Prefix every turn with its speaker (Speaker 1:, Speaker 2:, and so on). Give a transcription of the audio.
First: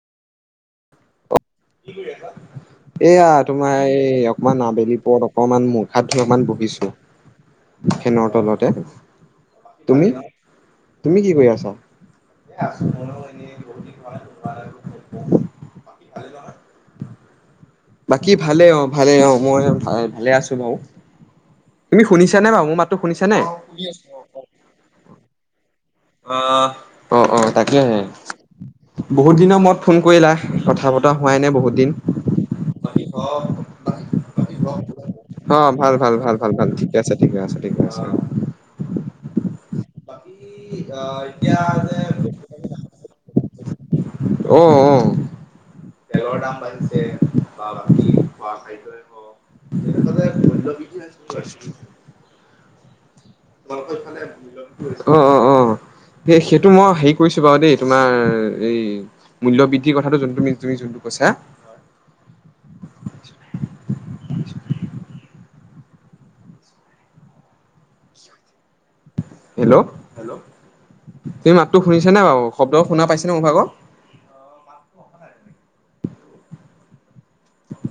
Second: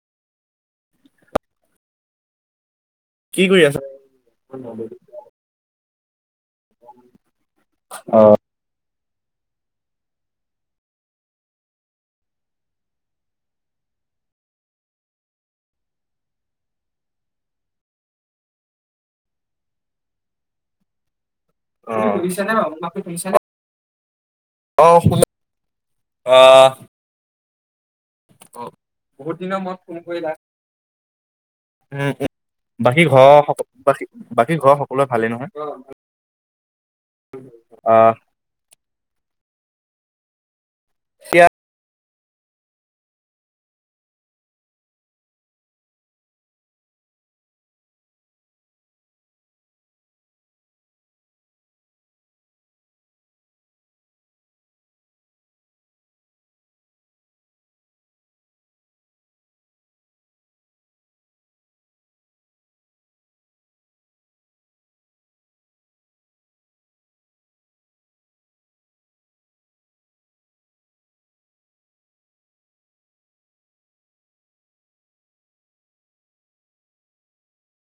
Speaker 1: অঁ এয়া
Speaker 2: কি কৰি
Speaker 1: তোমাৰ
Speaker 2: আছা?
Speaker 1: এই অকমান আবেলি পৰত অকমান মূঠ। হাত ধান বহত দিছো ফেনৰ
Speaker 2: অ'।
Speaker 1: তলতে। তুমি তুমি কি কৰি আছ? [inaudible] বাকী ভালে অঁ ভালে অঁ মই ভাল ভালে আছো বাৰু তুমি
Speaker 2: অ',
Speaker 1: শুনিছা নে বাৰু মোৰ মাতো শুনিছা নে?
Speaker 2: আহঁ
Speaker 1: অঁ তাকে আহে বহুত দিনৰ মৰত ফোন কৰিলা কথা বতৰা হোৱাই নে বহুত দিন,
Speaker 2: উম, উম, বাকী
Speaker 1: অঁ
Speaker 2: ঘৰৰ বাকী বাকী
Speaker 1: ভাল,
Speaker 2: ঘৰৰ সকলোৱে ভালেই নহয়?
Speaker 1: ভাল, ভাল, ভাল ভাল ঠিকে, আছে ঠিকে, আছে আছে।
Speaker 2: আহ
Speaker 1: এতিয়া আহ আহ তেলৰ দাম বাঢ়িছে বা বাকী খোৱা খাদ্যই হ ম অঁ অঁ অঁ সেই সেইটো মই হেৰি কৰিছো বাৰু দেই তোমাৰ এই মূল্য বৃদ্ধিৰ কথাটো যোনটো তুমি যোনটো কৈছা। হেল্লে, তুমি মাতটো শুনিছা নে বাৰু শব্দ শুনা পাইছনে মোৰ ভাগৰ